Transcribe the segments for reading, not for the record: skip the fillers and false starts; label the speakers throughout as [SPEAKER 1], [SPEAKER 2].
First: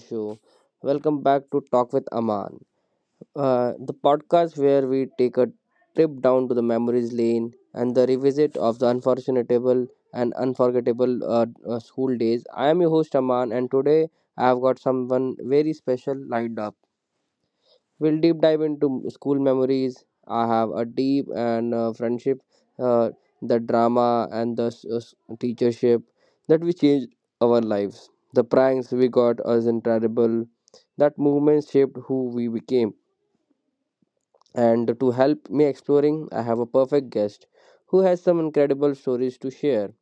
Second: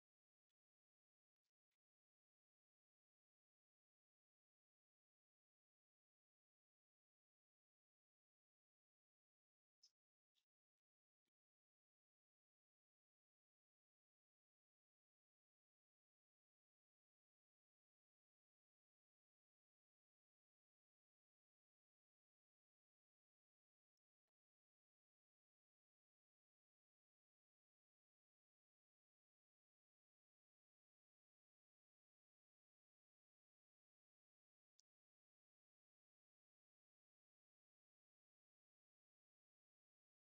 [SPEAKER 1] show. Welcome back to Talk with Aman, the podcast where we take a trip down to the memories lane and the revisit of the unforgettable and unforgettable school days. I am your host Aman, and today I have got someone very special lined up. We'll deep dive into school memories. I have a deep and friendship, uh, the drama and the teachership that we changed our lives. The pranks we got us incredible. That movement shaped who we became. And to help me exploring, I have a perfect guest who has some incredible stories to share.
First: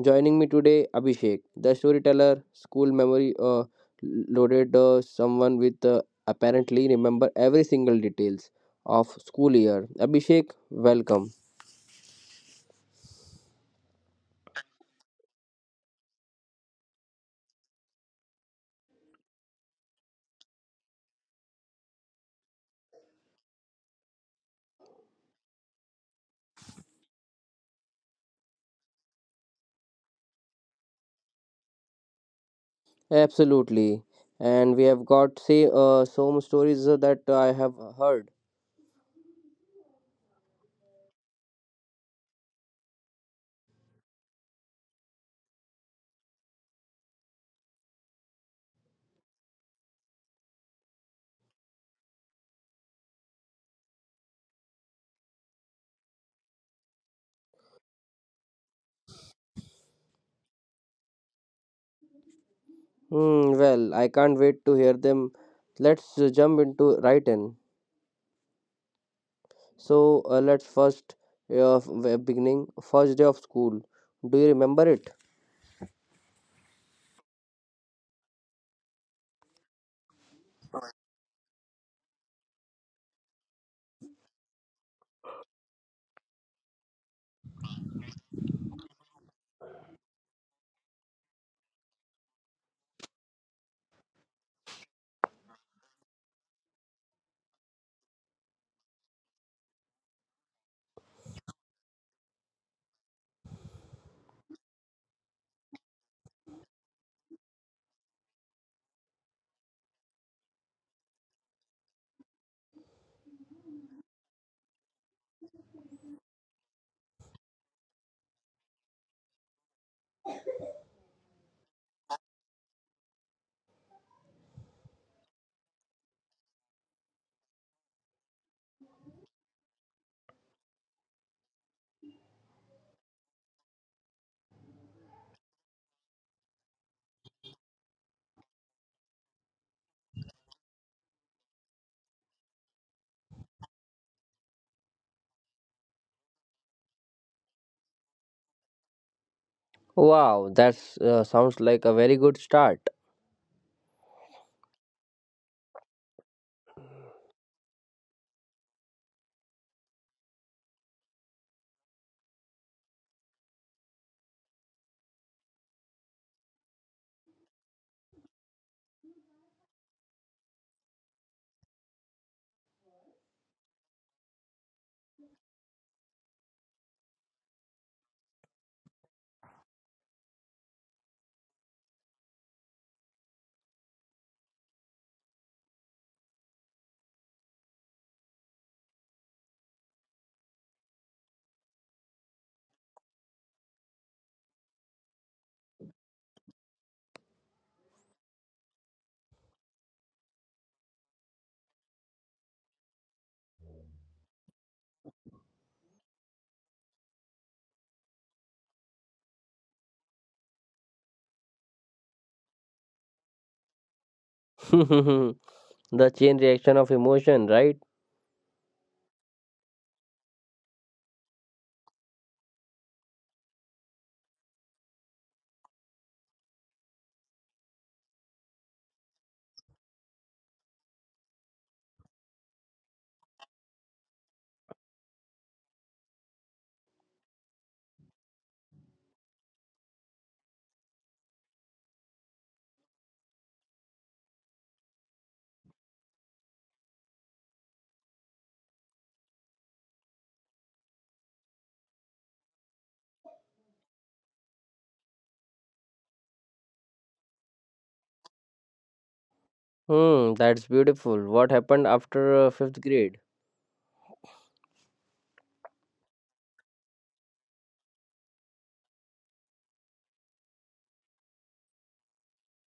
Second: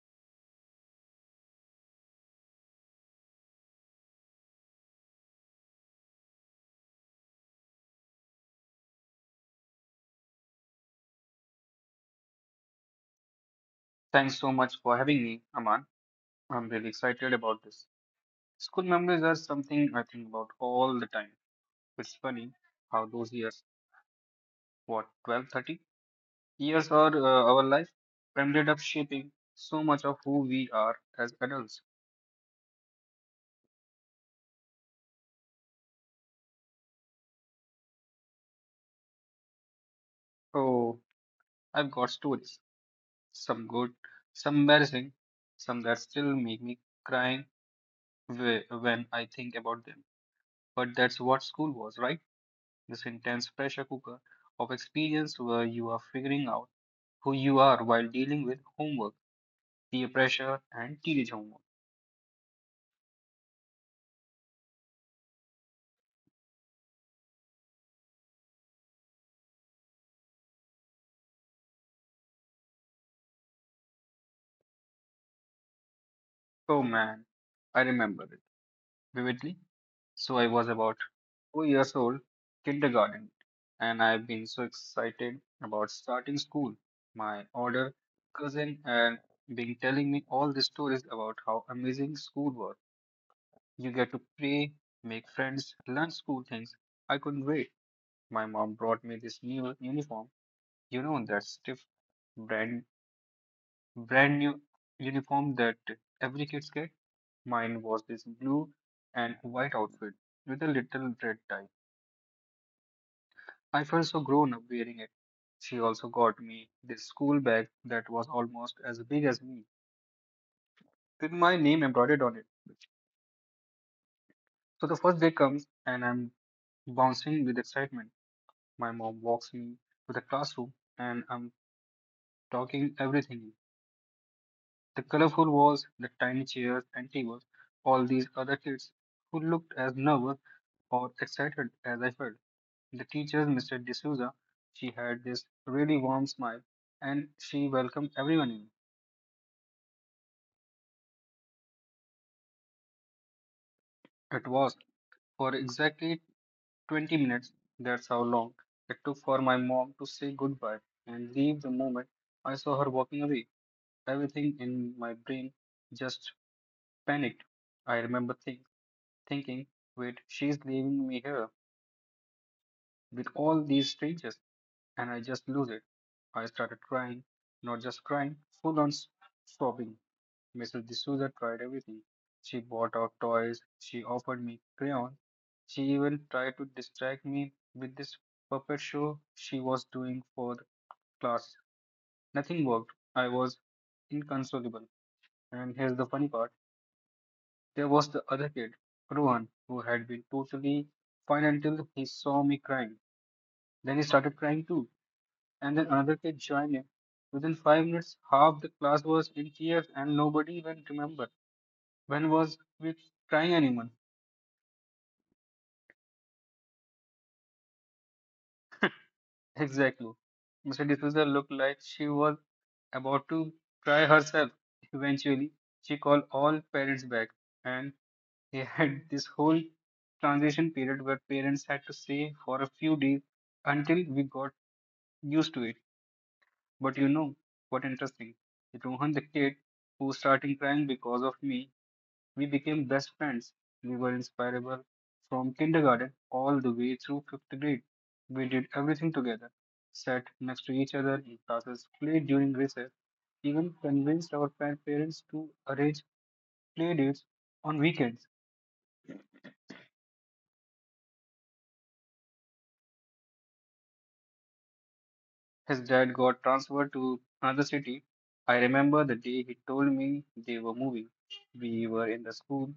[SPEAKER 1] Joining me today, Abhishek, the storyteller, school memory loaded someone with apparently remember every single details of school year. Abhishek, welcome.
[SPEAKER 2] Thanks so much for having me, Aman. I'm really excited about this. School memories are something I think about all the time. It's funny how those years, what, 12, 30 years or our life, ended up shaping so much of who we are as adults.
[SPEAKER 1] Absolutely, and we have got say some stories that I have heard.
[SPEAKER 2] Oh, I've got stories. Some good, some embarrassing, some that still make me crying when I think about them. But that's what school was, right? This intense pressure cooker of experience where you are figuring out who you are while dealing with homework, peer pressure, and teenage homework.
[SPEAKER 1] Hmm, well, I can't wait to hear them. Let's jump into right in. So let's first beginning first day of school. Do you remember it?
[SPEAKER 2] Oh man, I remember it vividly. So I was about 4 years old, kindergarten, and I've been so excited about starting school. My older cousin and been telling me all the stories about how amazing school was. You get to play, make friends, learn school things. I couldn't wait. My mom brought me this new uniform, you know, that stiff brand brand new uniform that every kids get. Mine was this blue and white outfit with a little red tie. I felt so grown up wearing it. She also got me this school bag that was almost as big as me, with my name embroidered on it. So the first day comes and I'm bouncing with excitement. My mom walks me to the classroom and I'm talking everything. The colorful walls, the tiny chairs and tables, all these other kids who looked as nervous or excited as I felt. The teacher, Mr. D'Souza, she had this really warm smile and she welcomed everyone in.
[SPEAKER 1] Wow, that sounds like a very good start.
[SPEAKER 2] It was, for exactly 20 minutes. That's how long it took for my mom to say goodbye and leave. The moment I saw her walking away, everything in my brain just panicked. I remember thinking, wait, she's leaving me here with all these strangers. And I just lose it. I started crying, not just crying, full on sobbing. Mrs. D'Souza tried everything. She bought out toys, she offered me crayons, she even tried to distract me with this puppet show she was doing for the class. Nothing worked. I was inconsolable. And here's the funny part, there was the other kid, Rohan, who had been totally fine until he saw me crying. Then he started crying too. And then another kid joined in. Within 5 minutes, half the class was in tears, and nobody even remembered when was we crying anyone.
[SPEAKER 1] the chain reaction of emotion, right?
[SPEAKER 2] Exactly. Mr. D'Souza looked like she was about to cry herself. Eventually, she called all parents back, and they had this whole transition period where parents had to stay for a few days until we got used to it. But you know what interesting? Rohan, the kid who's starting crying because of me, we became best friends. We were inseparable from kindergarten all the way through fifth grade. We did everything together, sat next to each other in classes, played during recess, even convinced our grandparents to arrange play dates on weekends.
[SPEAKER 1] Hmm, that's beautiful. What happened after fifth grade?
[SPEAKER 2] His dad got transferred to another city. I remember the day he told me they were moving. We were in the school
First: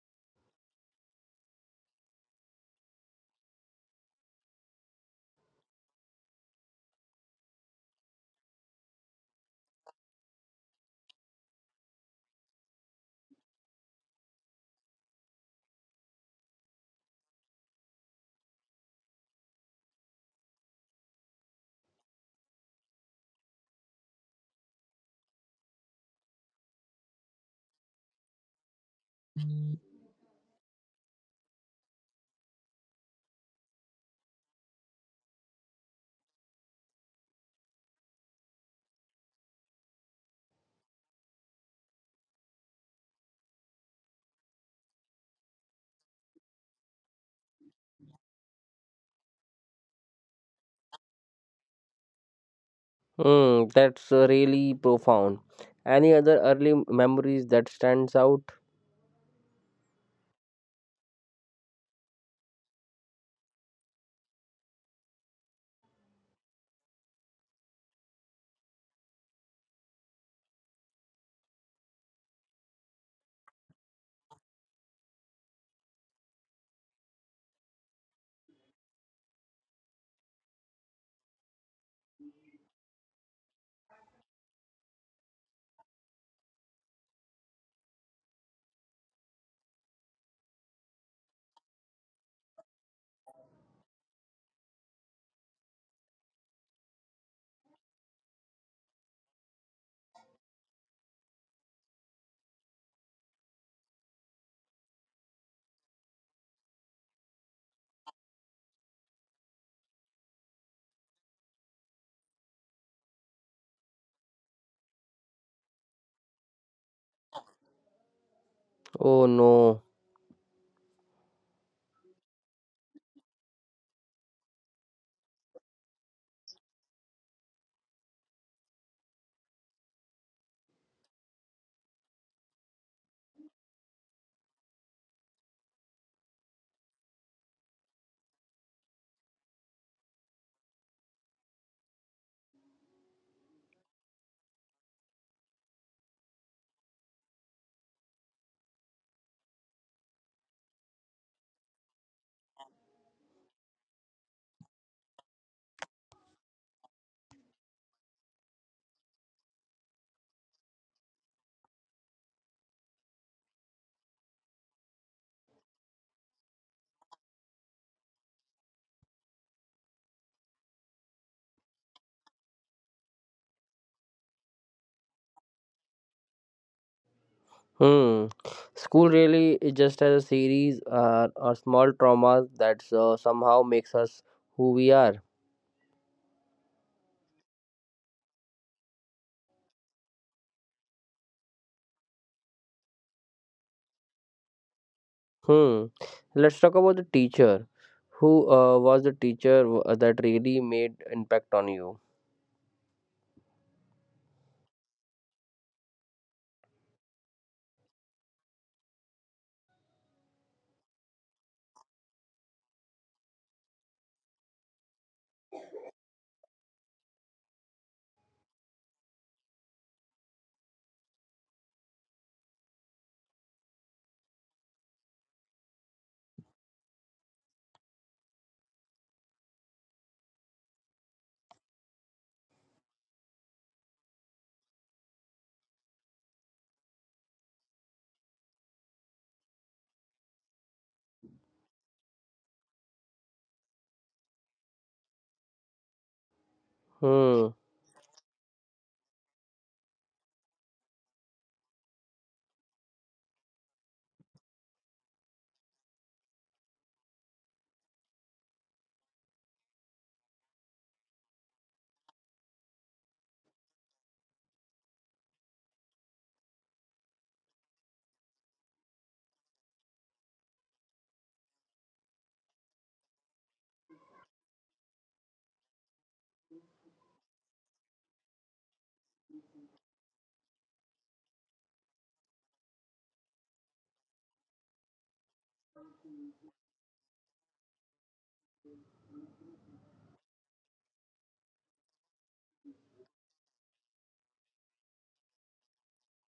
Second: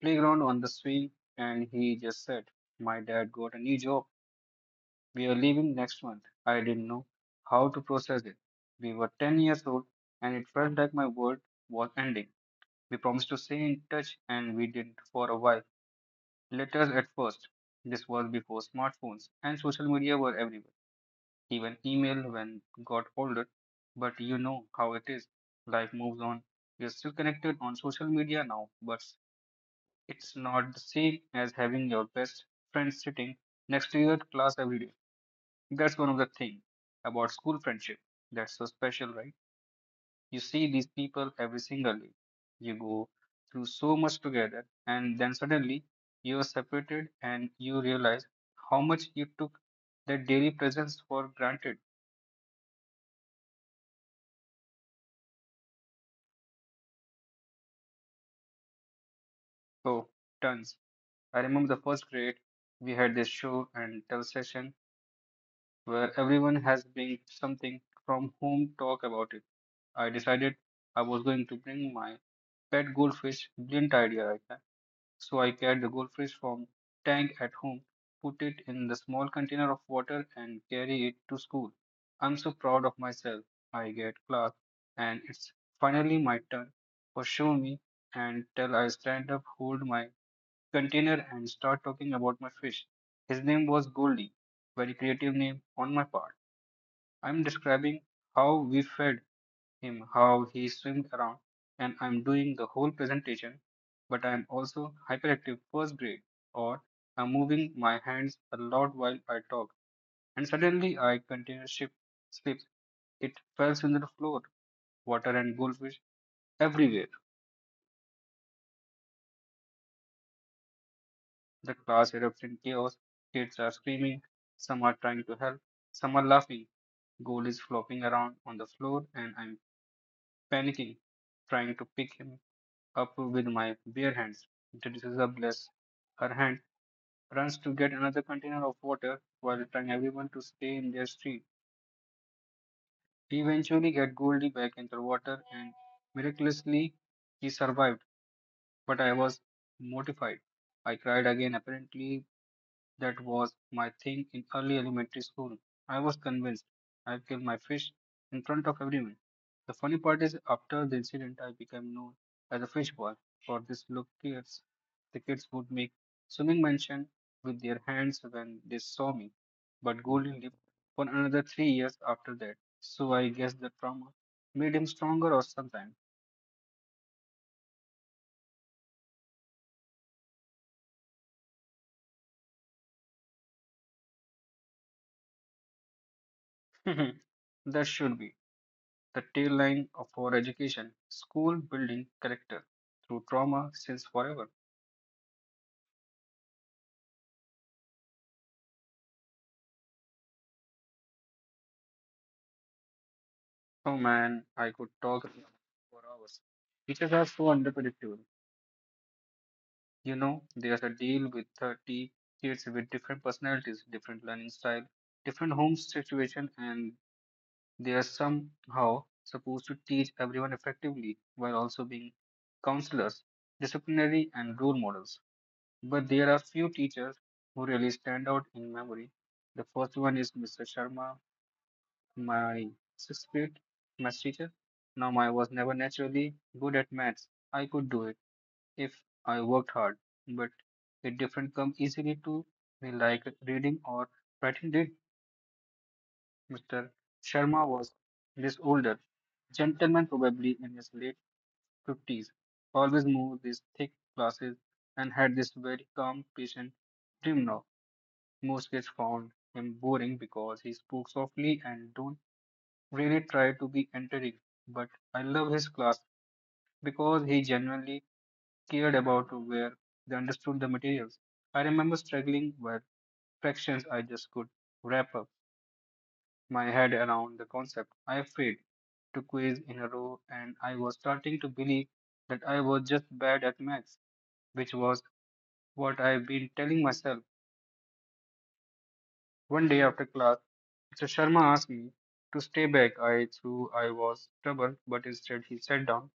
[SPEAKER 2] playground on the swing, and he just said, my dad got a new job, we are leaving next month. I didn't know how to process it. We were 10 years old and it felt like my world was ending. We promised to stay in touch and we did for a while. Letters at first. This was before smartphones and social media were everywhere. Even email when got older. But you know how it is. Life moves on. We are still connected on social media now, but it's not the same as having your best friend sitting next to you at class every day. That's one of the thing about school friendship. That's so special, right? You see these people every single day. You go through so much together, and then suddenly you are separated and you realize how much you took that daily presence for granted.
[SPEAKER 1] Hmm, that's really profound. Any other early memories that stands out?
[SPEAKER 2] Oh, tons. I remember the first grade, we had this show and tell session where everyone has bring something from home, talk about it. I decided I was going to bring my pet goldfish, brilliant idea, right? So I catch the goldfish from tank at home, put it in the small container of water and carry it to school. I'm so proud of myself. I get class and it's finally my turn. For show me and tell, I stand up, hold my container and start talking about my fish. His name was Goldie. Very creative name on my part. I'm describing how we fed him, how he swims around, and I'm doing the whole presentation, but I'm also hyperactive first grade or I'm moving my hands a lot while I talk, and suddenly I container ship slips. It falls on the floor, water and goldfish everywhere.
[SPEAKER 1] Oh no.
[SPEAKER 2] The class erupts in chaos. Kids are screaming, some are trying to help, some are laughing. Gold is flopping around on the floor and I'm panicking, trying to pick him up with my bare hands. Introduces a bless. Her hand runs to get another container of water while telling everyone to stay in their street. We eventually get Goldie back into the water and miraculously he survived, but I was mortified. I cried again. Apparently, that was my thing in early elementary school. I was convinced I killed my fish in front of everyone. The funny part is, after the incident, I became known as a fish boy for this look kids. The kids would make swimming motion with their hands when they saw me, but Golden lived for another 3 years after that. So I guess the trauma made him stronger or something.
[SPEAKER 1] Hmm. School really is just as a series or small traumas that somehow makes us who we are.
[SPEAKER 2] That should be the tail line of our education, school building character through trauma since forever.
[SPEAKER 1] Hmm. Let's talk about the teacher. Who was the teacher that really made impact on you?
[SPEAKER 2] Oh man, I could talk about it for hours. Teachers are so unpredictable. You know, there's a deal with 30 kids with different personalities, different learning style, different home situation, and they are somehow supposed to teach everyone effectively while also being counselors, disciplinary, and role models. But there are few teachers who really stand out in memory. The first one is Mr. Sharma, my 6th grade maths teacher. Now, I was never naturally good at maths. I could do it if I worked hard, but it didn't come easily to me like reading or writing did. Mr.
[SPEAKER 1] Hmm.
[SPEAKER 2] Sharma was this older gentleman, probably in his late 50s, always wore these thick glasses and had this very calm, patient demeanor. Most kids found him boring because he spoke softly and don't really try to be entertaining. But I loved his class because he genuinely cared about where they understood the materials. I remember struggling with fractions, I just could wrap up my head around the concept. I failed 2 quiz in a row and I was starting to believe that I was just bad at maths, which was what I've been telling myself. One day after class, So Sharma asked me to stay back. I threw I was stubborn, but instead he sat down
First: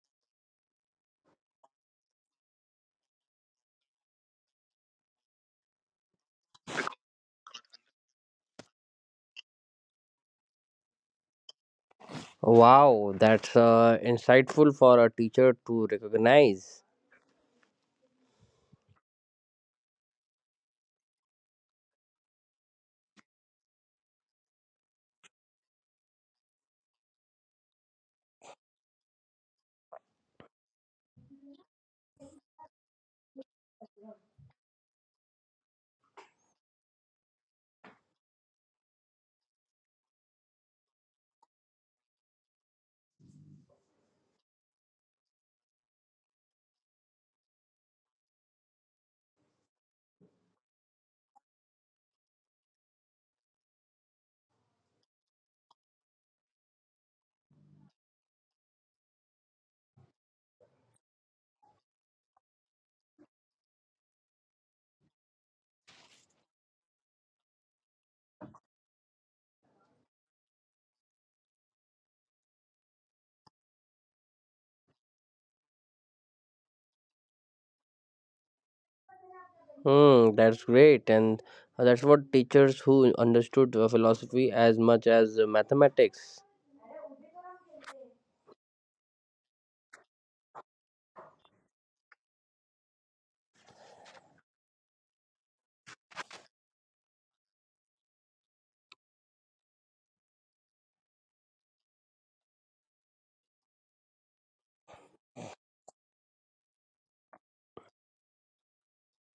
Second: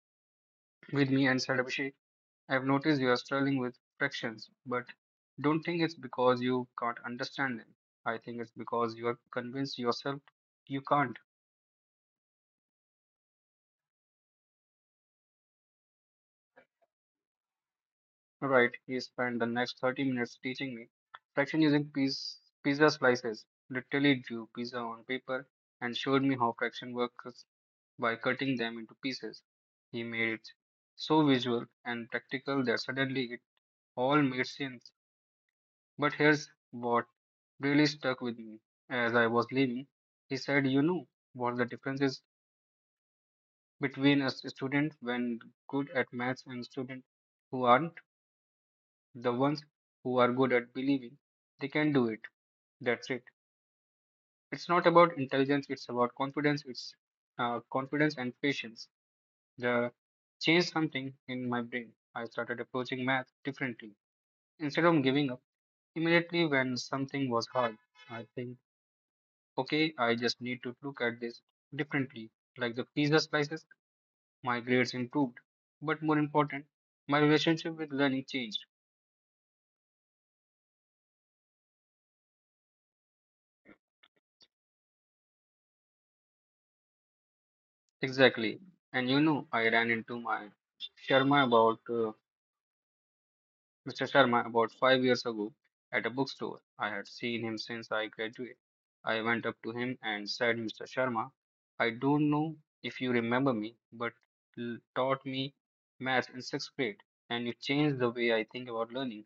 [SPEAKER 2] with me and said, Abhishek, I've noticed you are struggling with fractions, but don't think it's because you can't understand them. I think it's because you are convinced yourself you can't.
[SPEAKER 1] Wow, that's insightful for a teacher to recognize.
[SPEAKER 2] Right, he spent the next 30 minutes teaching me fraction using piece, pizza slices, literally drew pizza on paper and showed me how fraction works by cutting them into pieces. He made it so visual and practical that suddenly it all made sense. But here's what really stuck with me as I was leaving. He said, you know what the difference is between a student when good at maths and student who aren't? The ones who are good at believing they can do it. That's it. It's not about intelligence, it's about confidence, it's confidence and patience. The changed something in my brain. I started approaching math differently. Instead of giving up immediately when something was hard, I think, okay, I just need to look at this differently. Like the pizza slices, my grades improved. But more important, my relationship with learning changed.
[SPEAKER 1] Hmm. That's great, and that's what teachers who understood philosophy as much as mathematics.
[SPEAKER 2] Exactly. And you know, I ran into my Sharma about Mr. Sharma, about 5 years ago, at a bookstore, I had seen him since I graduated. I went up to him and said, Mr. Sharma, I don't know if you remember me, but you taught me math in 6th grade, and you changed the way I think about learning.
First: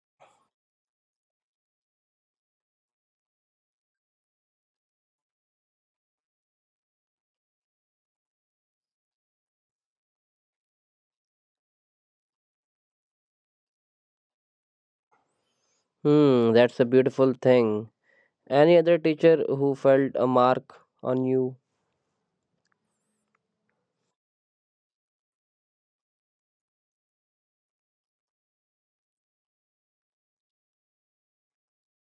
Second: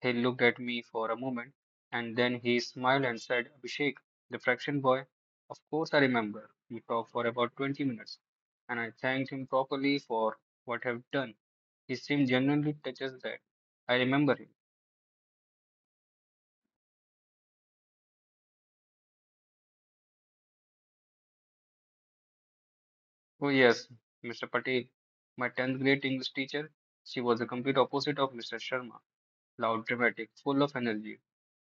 [SPEAKER 2] He looked at me for a moment, and then he smiled and said, Abhishek, the fraction boy, of course I remember. We talked for about 20 minutes, and I thanked him properly for what I've done. He seemed genuinely touched that I remember him.
[SPEAKER 1] Hmm. That's a beautiful thing. Any other teacher who felt a mark on you?
[SPEAKER 2] Oh, yes, Mr. Patel, my 10th grade English teacher, she was the complete opposite of Mr. Sharma, loud, dramatic, full of energy.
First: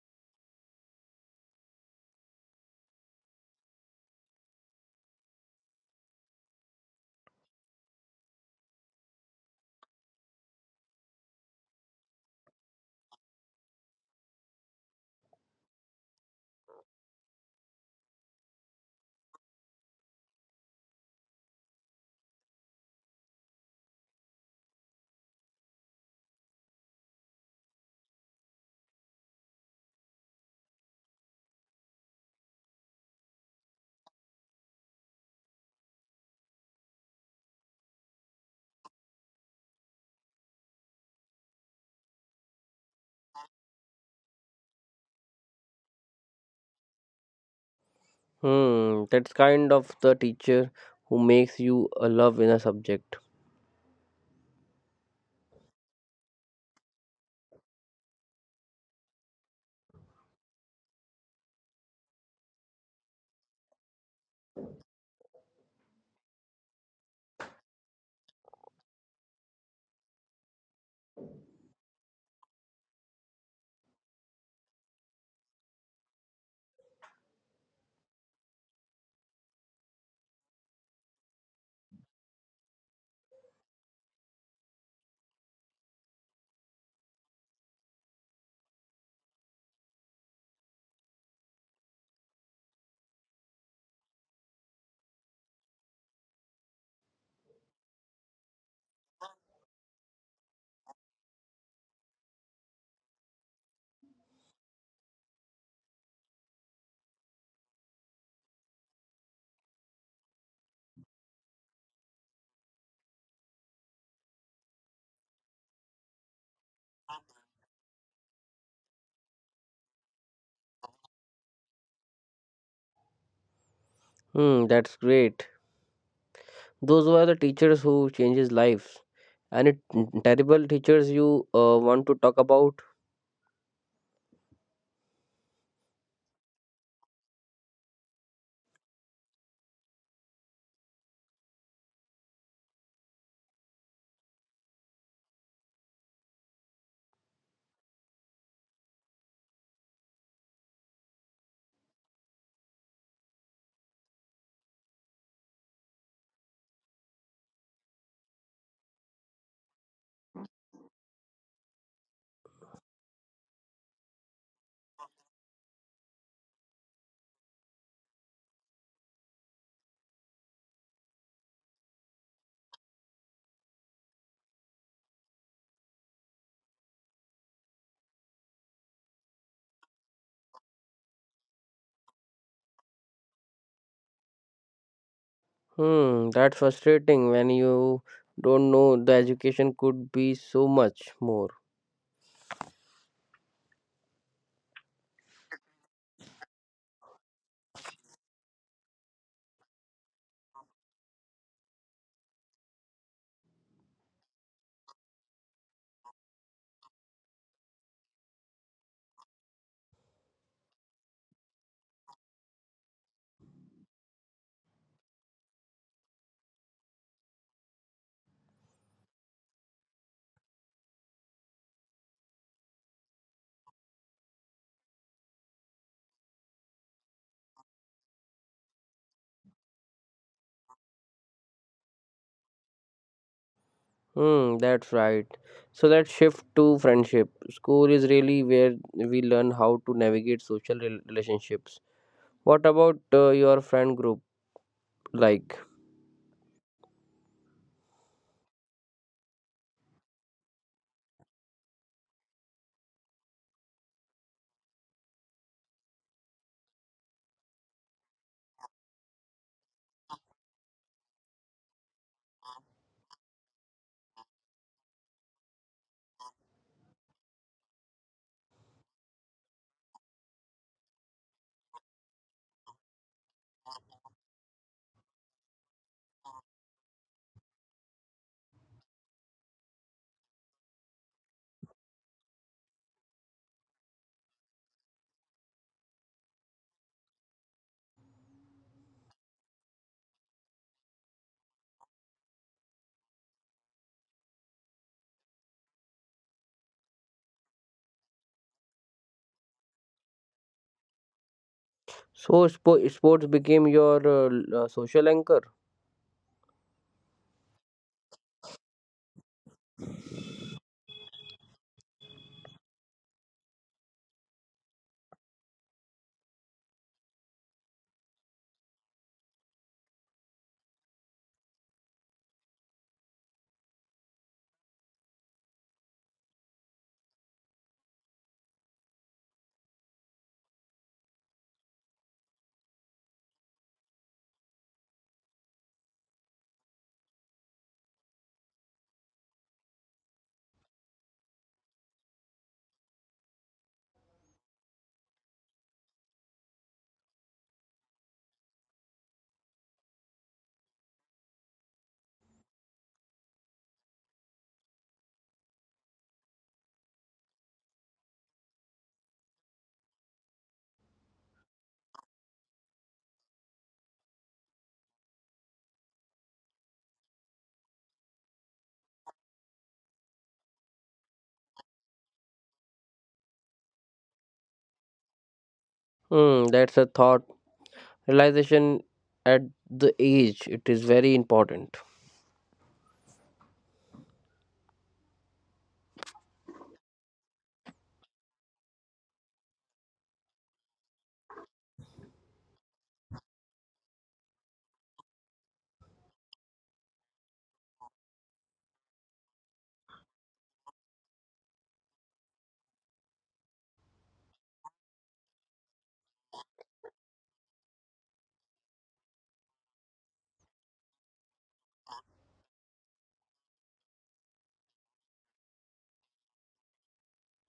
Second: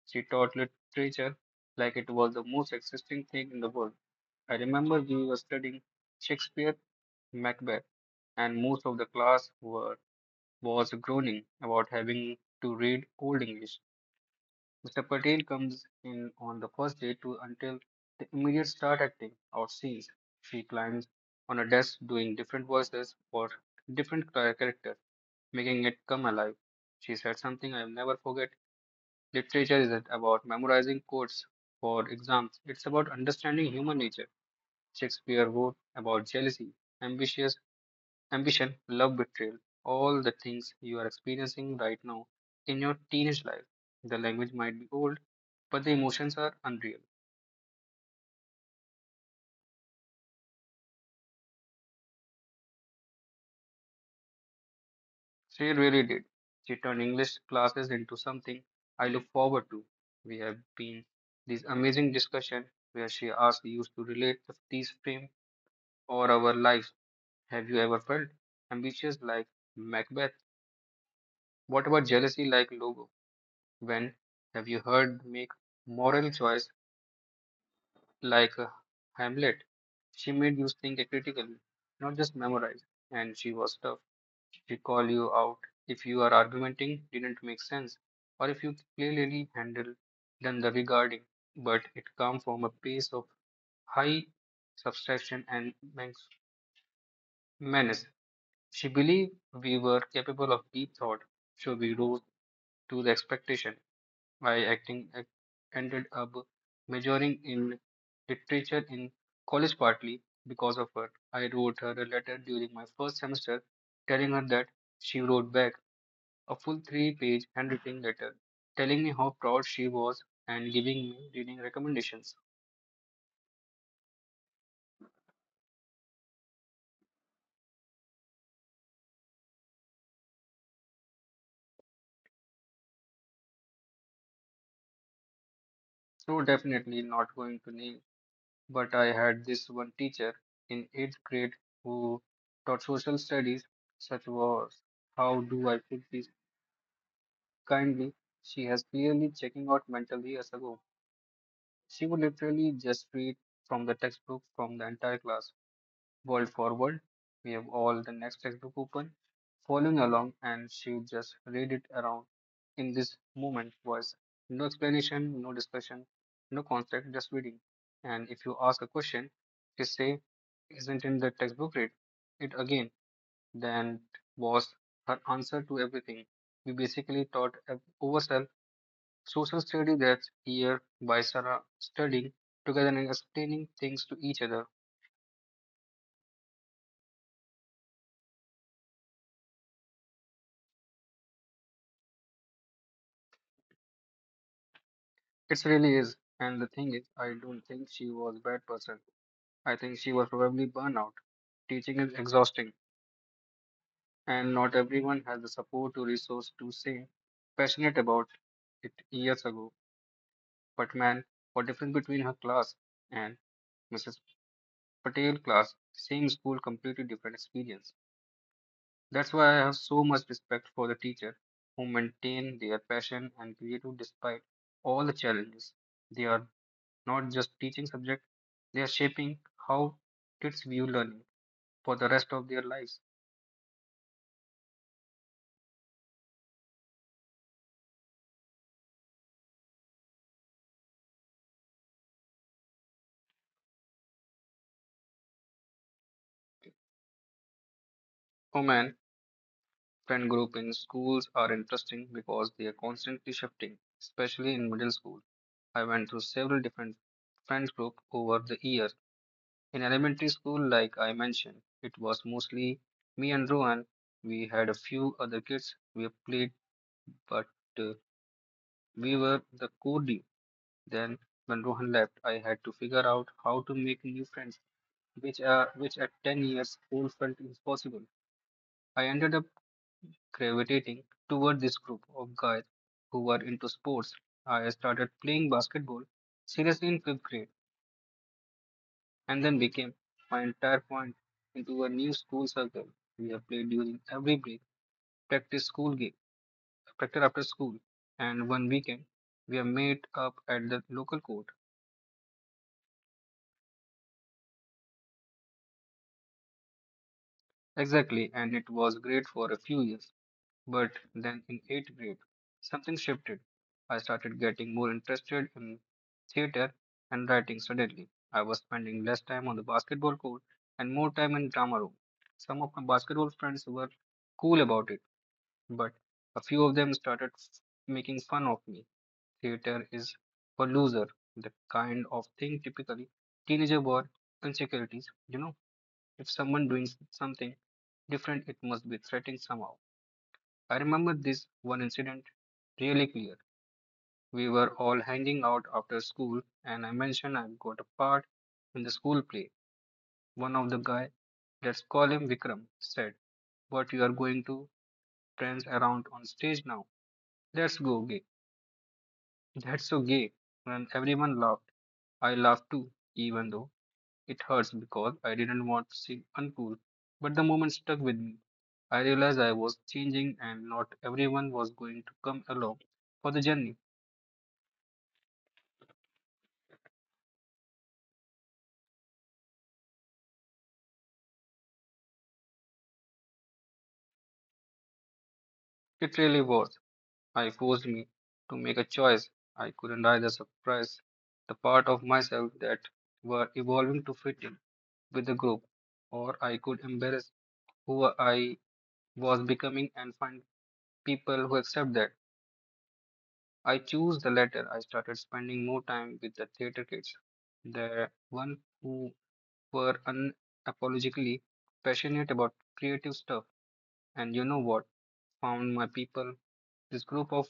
[SPEAKER 2] She taught literature like it was the most existing thing in the world. I remember we were studying Shakespeare, Macbeth, and most of the class were was groaning about having to read Old English. Mr. Patel comes in on the first day to until the immediate start acting out scenes. She climbs on a desk doing different voices for different characters, making it come alive. She said something I'll never forget. Literature isn't about memorizing quotes for exams. It's about understanding human nature. Shakespeare wrote about jealousy, ambition, ambition, love betrayal, all the things you are experiencing right now in your teenage life. The language might be old, but the emotions are unreal.
[SPEAKER 1] Hmm. That's kind of the teacher who makes you love in a subject.
[SPEAKER 2] She really did. She turned English classes into something I look forward to. We have been these amazing discussion where she asks you to relate to these frame or our lives. Have you ever felt ambitious like Macbeth? What about jealousy like Logo? When have you heard make moral choice like Hamlet, she made you think critically, not just memorize. And she was tough. She call you out if you are argumenting didn't make sense, or if you clearly handle than the regarding. But it come from a place of high subtraction and menace. She believed we were capable of deep thought, so we rose to the expectation. My acting ac- Ended up majoring in literature in college partly because of her. I wrote her a letter during my first semester telling her that she wrote back a full three-page handwritten letter telling me how proud she was and giving me reading recommendations.
[SPEAKER 1] Hmm, that's great. Those were the teachers who changes lives. And it terrible teachers you want to talk about?
[SPEAKER 2] So, definitely not going to name, but I had this one teacher in eighth grade who taught social studies. Such was, how do I put this, kindly, she has clearly checking out mentally as ago. She would literally just read from the textbook from the entire class. World forward, we have all the next textbook open, following along, and she would just read it around in this moment was no explanation, no discussion, no concept, just reading. And if you ask a question, she say, isn't in the textbook read it again. Then was her answer to everything. We basically taught ourselves Social study that's here by Sarah studying together and explaining things to each other.
[SPEAKER 1] Hmm, that's frustrating when you don't know the education could be so much more.
[SPEAKER 2] It really is. And the thing is, I don't think she was a bad person. I think she was probably burnout. Teaching is exhausting, and not everyone has the support or resource to say passionate about it years ago. But man, what difference between her class and Mrs. Patel class, same school, completely different experience. That's why I have so much respect for the teacher who maintain their passion and creative despite all the challenges. They are not just teaching subject, they are shaping how kids view learning for the rest of their lives.
[SPEAKER 1] Hmm, that's right. So let's shift to friendship. School is really where we learn how to navigate social relationships. What about your friend group like?
[SPEAKER 2] Oh man, friend group in schools are interesting because they are constantly shifting, especially in middle school. I went through several different friends group over the years. In elementary school, like I mentioned, it was mostly me and Rohan. We had a few other kids we played, but uh, we were the core team. Then, when Rohan left, I had to figure out how to make new friends, which at 10 years old felt impossible. I ended up gravitating toward this group of guys who were into sports. I started playing basketball seriously in fifth grade and then became my entire point into a new school circle. We have played during every break, practice school game, practice after school, and one weekend we have met up at the local court.
[SPEAKER 1] So sports became your social anchor.
[SPEAKER 2] Exactly, and it was great for a few years. But then in eighth grade, something shifted. I started getting more interested in theater and writing suddenly. I was spending less time on the basketball court and more time in drama room. Some of my basketball friends were cool about it. But a few of them making fun of me. Theater is for loser, the kind of thing typically teenager war insecurities. You know, if someone doing something different, it must be threatening somehow. I remember this one incident really clear. We were all hanging out after school, and I mentioned I got a part in the school play. One of the guy, let's call him Vikram, said, "But you are going to dance around on stage now. Let's go, that's so gay." And everyone laughed. I laughed too, even though it hurts because I didn't want to seem uncool. But the moment stuck with me. I realized I was changing and not everyone was going to come along for the journey.
[SPEAKER 1] Hmm, that's a thought. Realization at the age, it is very important.
[SPEAKER 2] It really was. I forced me to make a choice. I couldn't either suppress the part of myself that were evolving to fit in with the group, or I could embrace who I was becoming and find people who accept that. I choose the latter. I started spending more time with the theater kids, the one who were unapologetically passionate about creative stuff. And you know what? Found my people. This group of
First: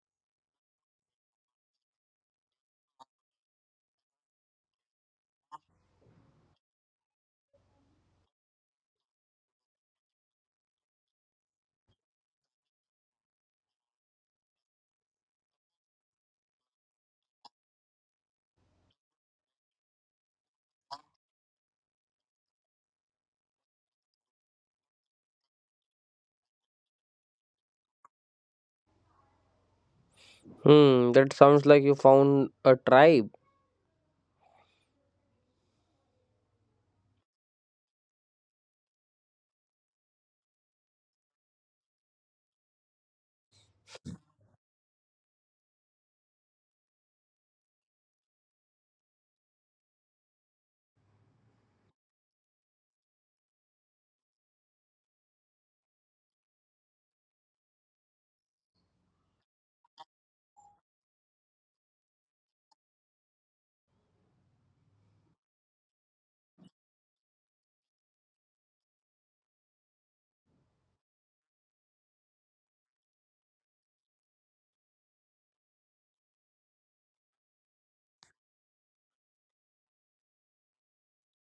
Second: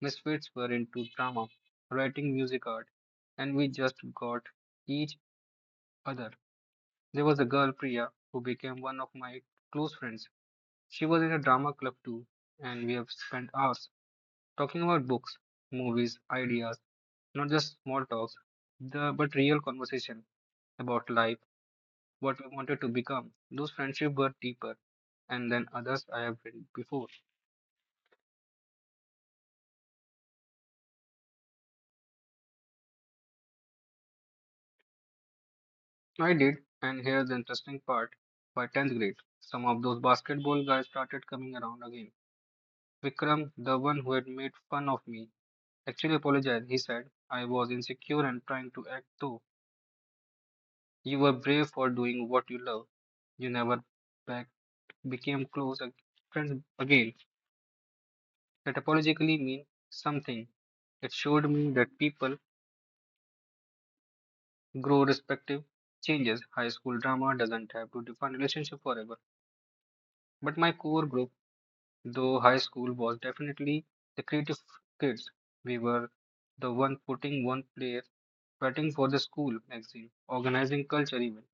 [SPEAKER 2] misfits were into drama, writing, music, art, and we just got each other. There was a girl, Priya, who became one of my close friends. She was in a drama club too, and we have spent hours talking about books, movies, ideas, not just small talks, the, but real conversation about life, what we wanted to become. Those friendships were deeper, and then others I have read before.
[SPEAKER 1] Hmm, that sounds like you found a tribe.
[SPEAKER 2] I did, and here's the interesting part. By 10th grade, some of those basketball guys started coming around again. Vikram, the one who had made fun of me, actually apologized. He said, I was insecure and trying to act too. You were brave for doing what you love. You never backed. Became close friends again. That apologically means something. It showed me that people grow respective changes. High school drama doesn't have to define relationship forever. But my core group, though high school, was definitely the creative kids. We were the one putting one player fighting for the school magazine, organizing culture event.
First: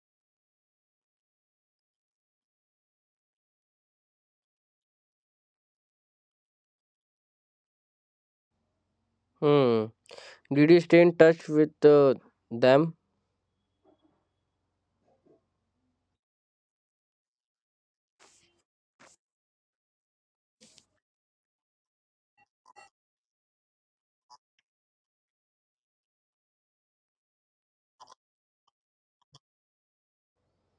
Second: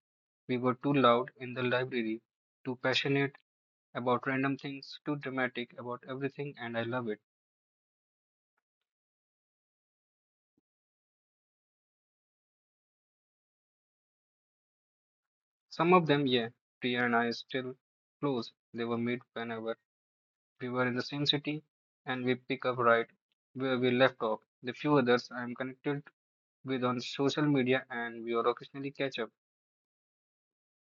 [SPEAKER 2] We were too loud in the library, too passionate about random things, too dramatic about everything, and I love it.
[SPEAKER 1] Hmm. Did you stay in touch with them?
[SPEAKER 2] Some of them, yeah. Priya and I still close. They were meet whenever we were in the same city, and we pick up right where we left off. The few others I am connected with on social media, and we are occasionally catch up.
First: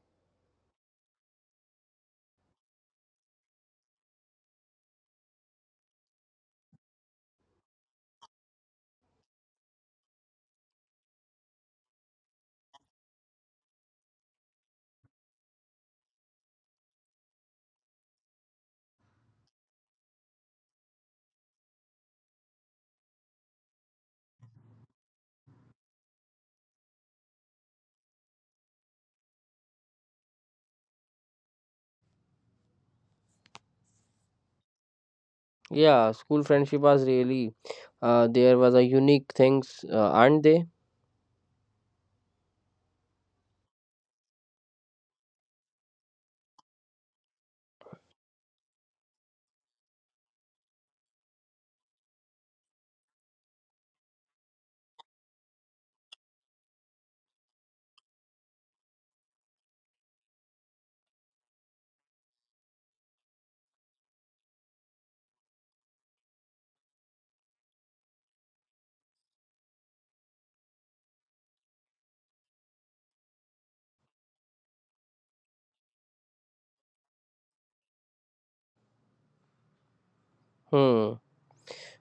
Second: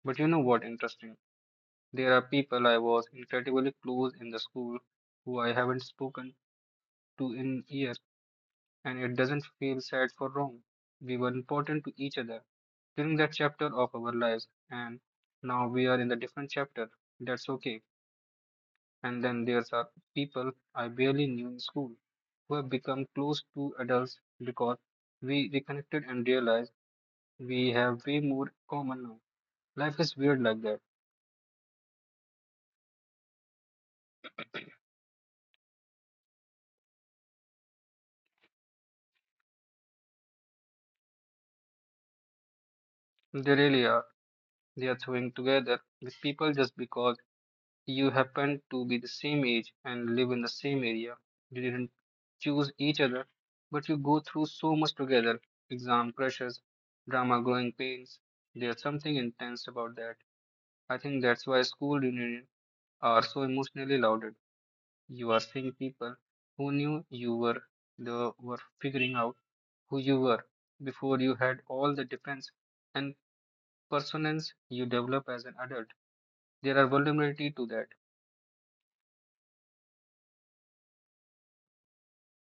[SPEAKER 2] But you know what? Interesting. There are people I was incredibly close in the school who I haven't spoken to in years, and it doesn't feel sad for wrong. We were important to each other during that chapter of our lives, and now we are in the different chapter. That's okay. And then there's are people I barely knew in school who have become close to adults because we reconnected and realized we have way more common now. Life is weird like that.
[SPEAKER 1] Yeah, school friendship was really there was a unique things, aren't they?
[SPEAKER 2] They really are. They are throwing together with people just because you happen to be the same age and live in the same area. You didn't choose each other, but you go through so much together exam crushes, drama growing pains. There's something intense about that. I think that's why school reunions are so emotionally loaded. You are seeing people who knew you were the were figuring out who you were before you had all the defense and personance you develop as an adult. There are vulnerability to that.
[SPEAKER 1] Hmm.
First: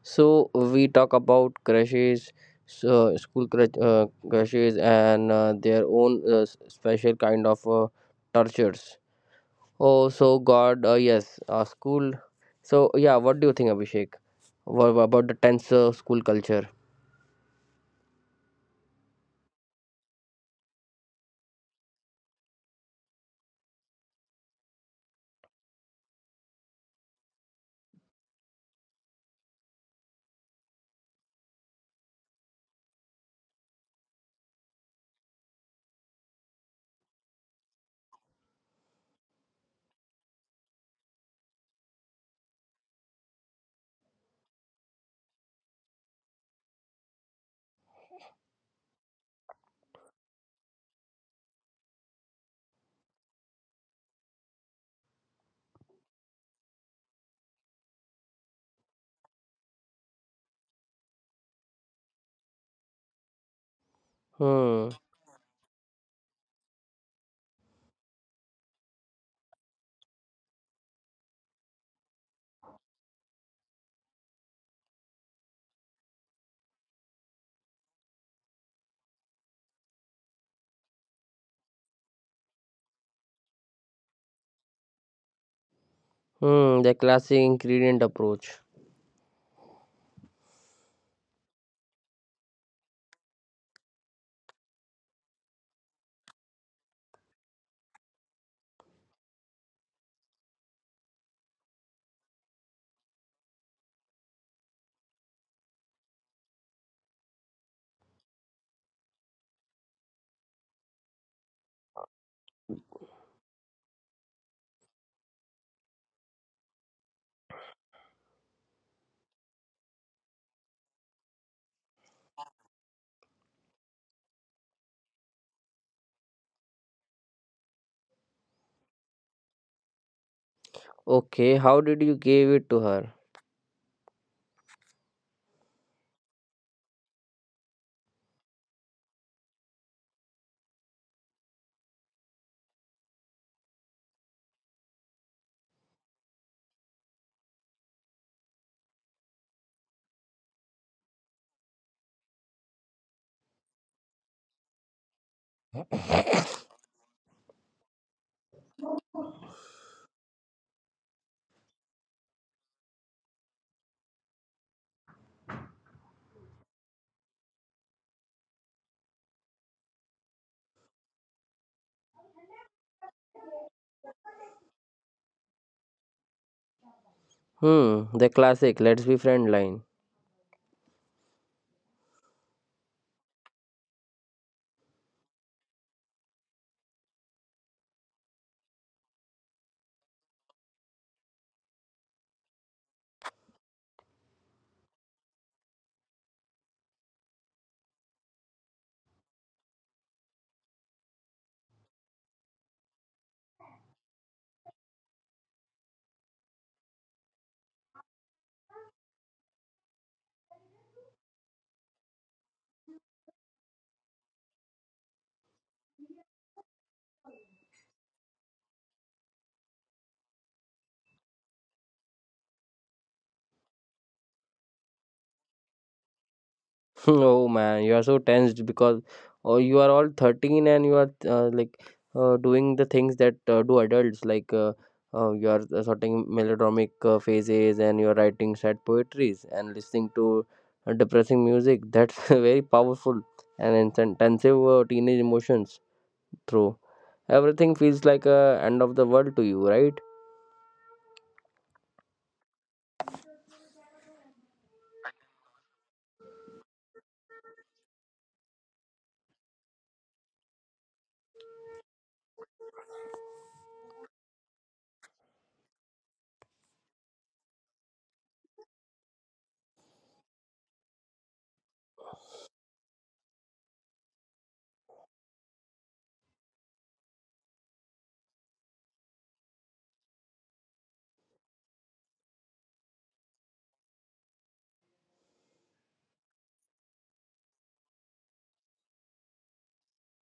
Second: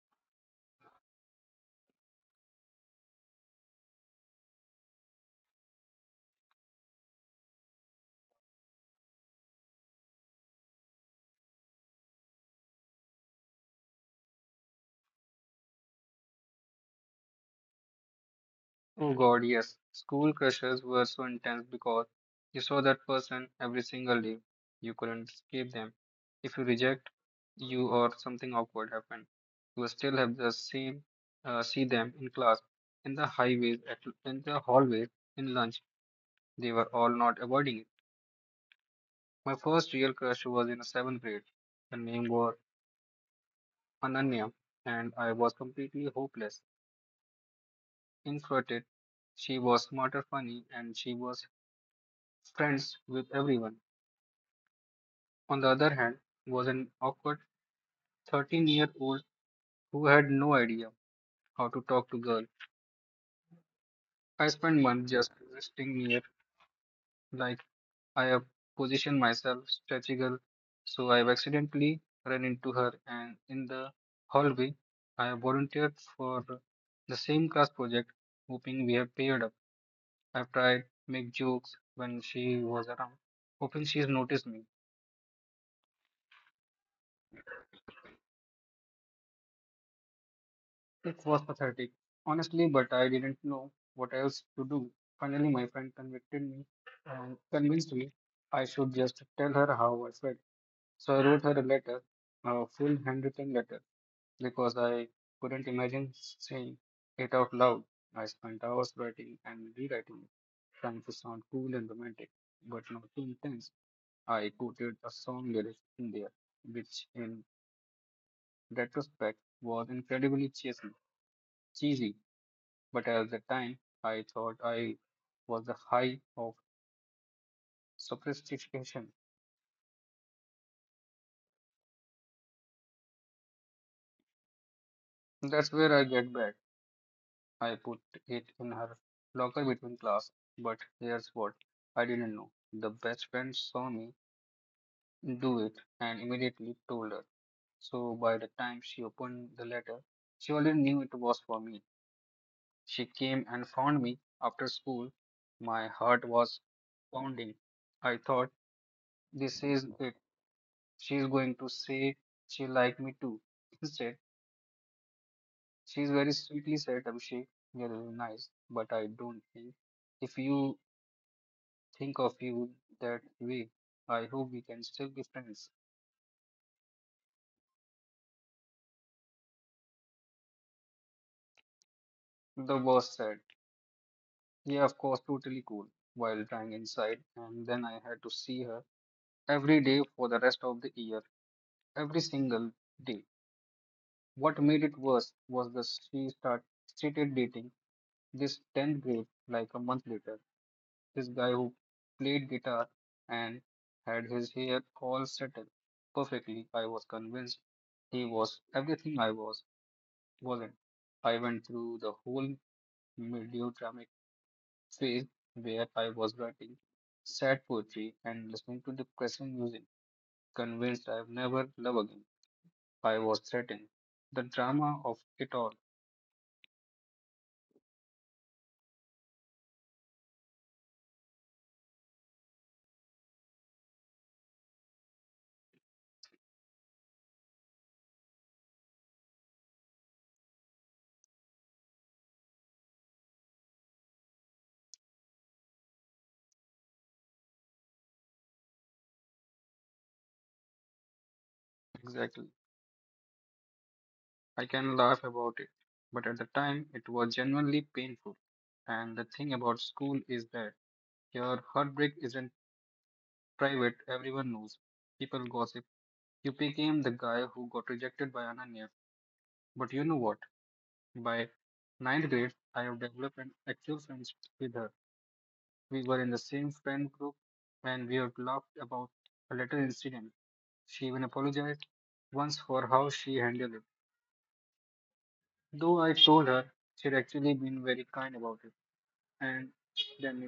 [SPEAKER 1] So we talk about crushes, so school crush, crushes, and their own special kind of tortures. Oh, so God, yes, school. So yeah, what do you think, Abhishek? What about the tense school culture?
[SPEAKER 2] Oh God, yes. School crushes were so intense because you saw that person every single day. You couldn't escape them. If you reject you or something awkward happened, you will still have the same see them in class, in the highways, at, in the hallways, in lunch. They were all not avoiding it. My first real crush was in seventh grade. Her name was Ananya, and I was completely hopeless, introverted. She was smarter, funny, and she was friends with everyone. On the other hand, was an awkward 13-year-old who had no idea how to talk to girls. I spent
[SPEAKER 1] Hmm.
[SPEAKER 2] months just resting near, like I have positioned myself strategical, so I've accidentally run into her, and in the hallway, I have volunteered for the same class project, hoping we have paired up. I've tried make jokes when she was around, hoping she's noticed me.
[SPEAKER 1] Hmm. The classic ingredient approach.
[SPEAKER 2] It was pathetic, honestly, but I didn't know what else to do. Finally, my friend convinced me I should just tell her how I felt. So I wrote her a letter, a full handwritten letter, because I couldn't imagine saying it out loud. I spent hours writing and rewriting it, trying to sound cool and romantic, but not too intense. I quoted a song lyric in there, which in retrospect was incredibly cheesy, but at the time I thought I was the high of sophistication.
[SPEAKER 1] Okay, how did you give it to her?
[SPEAKER 2] That's where I get back. I put it in her locker between class. But here's what I didn't know. The best friend saw me do it and immediately told her. So by the time she opened the letter, she already knew it was for me. She came and found me after school. My heart was pounding. I thought, this is it. She's going to say she liked me too. Instead, she's very sweetly said, "Abhishek, you're really nice, but I don't think if you think of you that way, I hope we can still be friends."
[SPEAKER 1] Hmm, the classic let's be friend line.
[SPEAKER 2] The boss said, yeah, of course, totally cool, while trying inside, and then I had to see her every day for the rest of the year, every single day. What made it worse was that started dating this 10th grade like a month later. This guy who played guitar and had his hair all settled perfectly. I was convinced he was everything I wasn't. I went through the whole melodramatic phase where I was writing sad poetry and listening to depressing music, convinced I would never love again. I was threatened. The drama of it all,
[SPEAKER 1] oh man, you are so tensed because oh, you are all 13 and you are like doing the things that do adults like you are sorting melodramic phases and you are writing sad poetries and listening to depressing music. That's very powerful and intensive teenage emotions. True. Everything feels like a end of the world to you, right?
[SPEAKER 2] exactly. I can laugh about it, but at the time it was genuinely painful. And the thing about school is that your heartbreak isn't private, everyone knows. People gossip. You became the guy who got rejected by Ananya. But you know what? By ninth grade, I have developed an actual friendship with her. We were in the same friend group and we have laughed about a little incident. She even apologized once for how she handled it. Though I told her she'd actually been very kind about it. And then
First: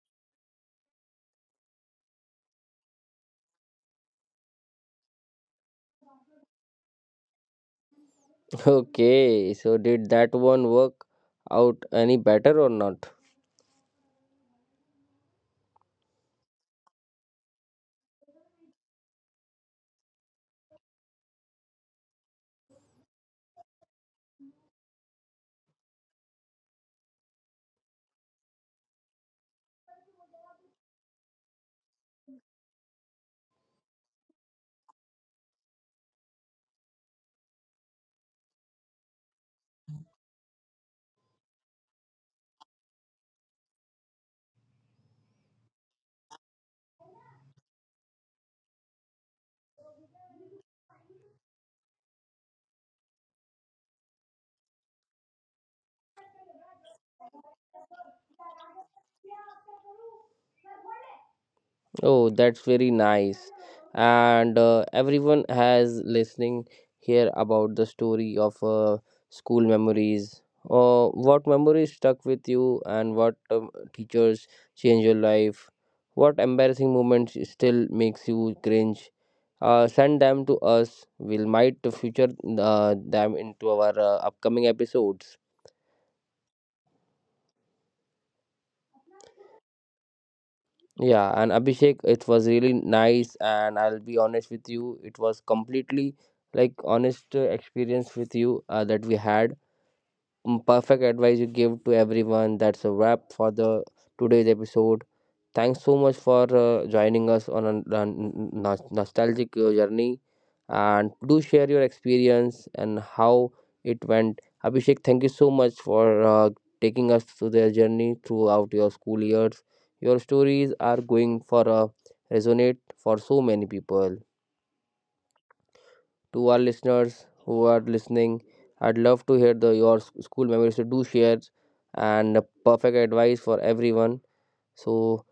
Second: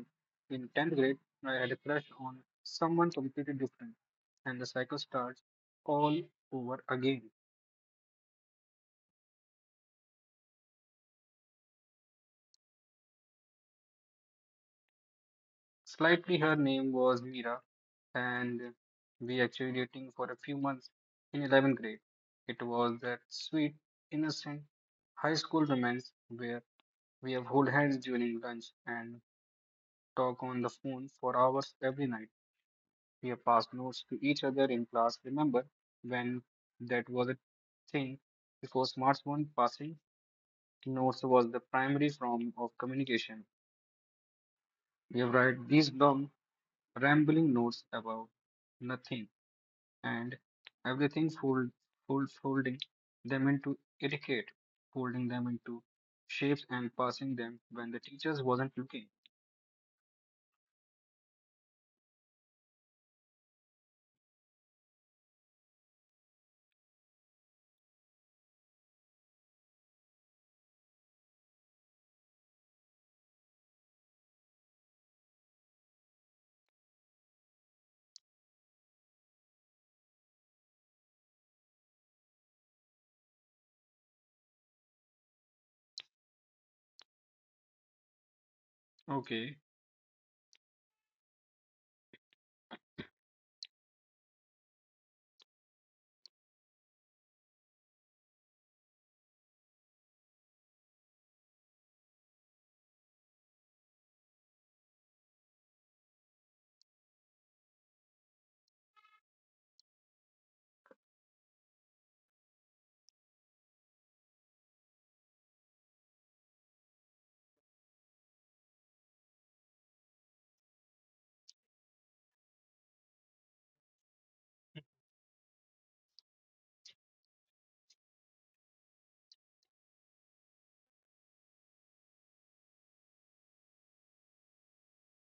[SPEAKER 2] in 10th grade, I had a crush on someone completely different. And the cycle starts all over again.
[SPEAKER 1] Okay, so did that one work out any better or not?
[SPEAKER 2] Slightly, her name was Mira, and we actually dating for a few months in 11th grade. It was that sweet, innocent high school romance where we have hold hands during lunch and talk on the phone for hours every night. We have passed notes to each other in class. Remember when that was a thing? Before smartphone passing, notes was the primary form of communication. We have write these long, rambling notes about nothing and everything, folding them into etiquette, folding them into shapes, and passing them when the teachers wasn't looking.
[SPEAKER 1] Oh, that's very nice. And everyone has listening here about the story of school memories. What memories stuck with you, and what teachers changed your life? What embarrassing moments still makes you cringe? Send them to us. We'll might future them into our upcoming episodes.
[SPEAKER 2] Okay,
[SPEAKER 1] Yeah, and Abhishek, it was really nice, and I'll be honest with you, it was completely like honest experience with you that we had. Mm, perfect advice you give to everyone. That's a wrap for the today's episode. Thanks so much for joining us on a, nostalgic journey, and do share your experience and how it went. Abhishek, thank you so much for taking us through their journey throughout your school years. Your stories are going for a resonate for so many people to our listeners who are listening. I'd love to hear the your school memories. So do share and a perfect advice for everyone. So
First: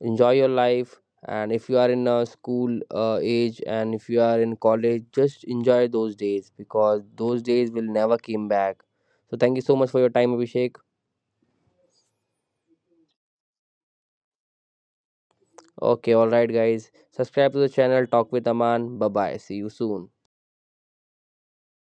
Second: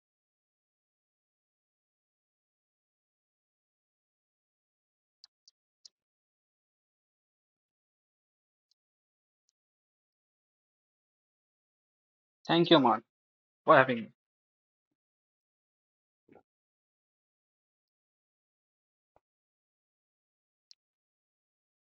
[SPEAKER 1] enjoy your life, and if you are in a school age and if you are in college, just enjoy those days because those days will never come back. So thank you so much for your time, Abhishek.
[SPEAKER 2] thank you, Aman, for having me.
[SPEAKER 1] Okay, all right, guys. Subscribe to the channel. Talk with Aman. Bye bye. See you soon.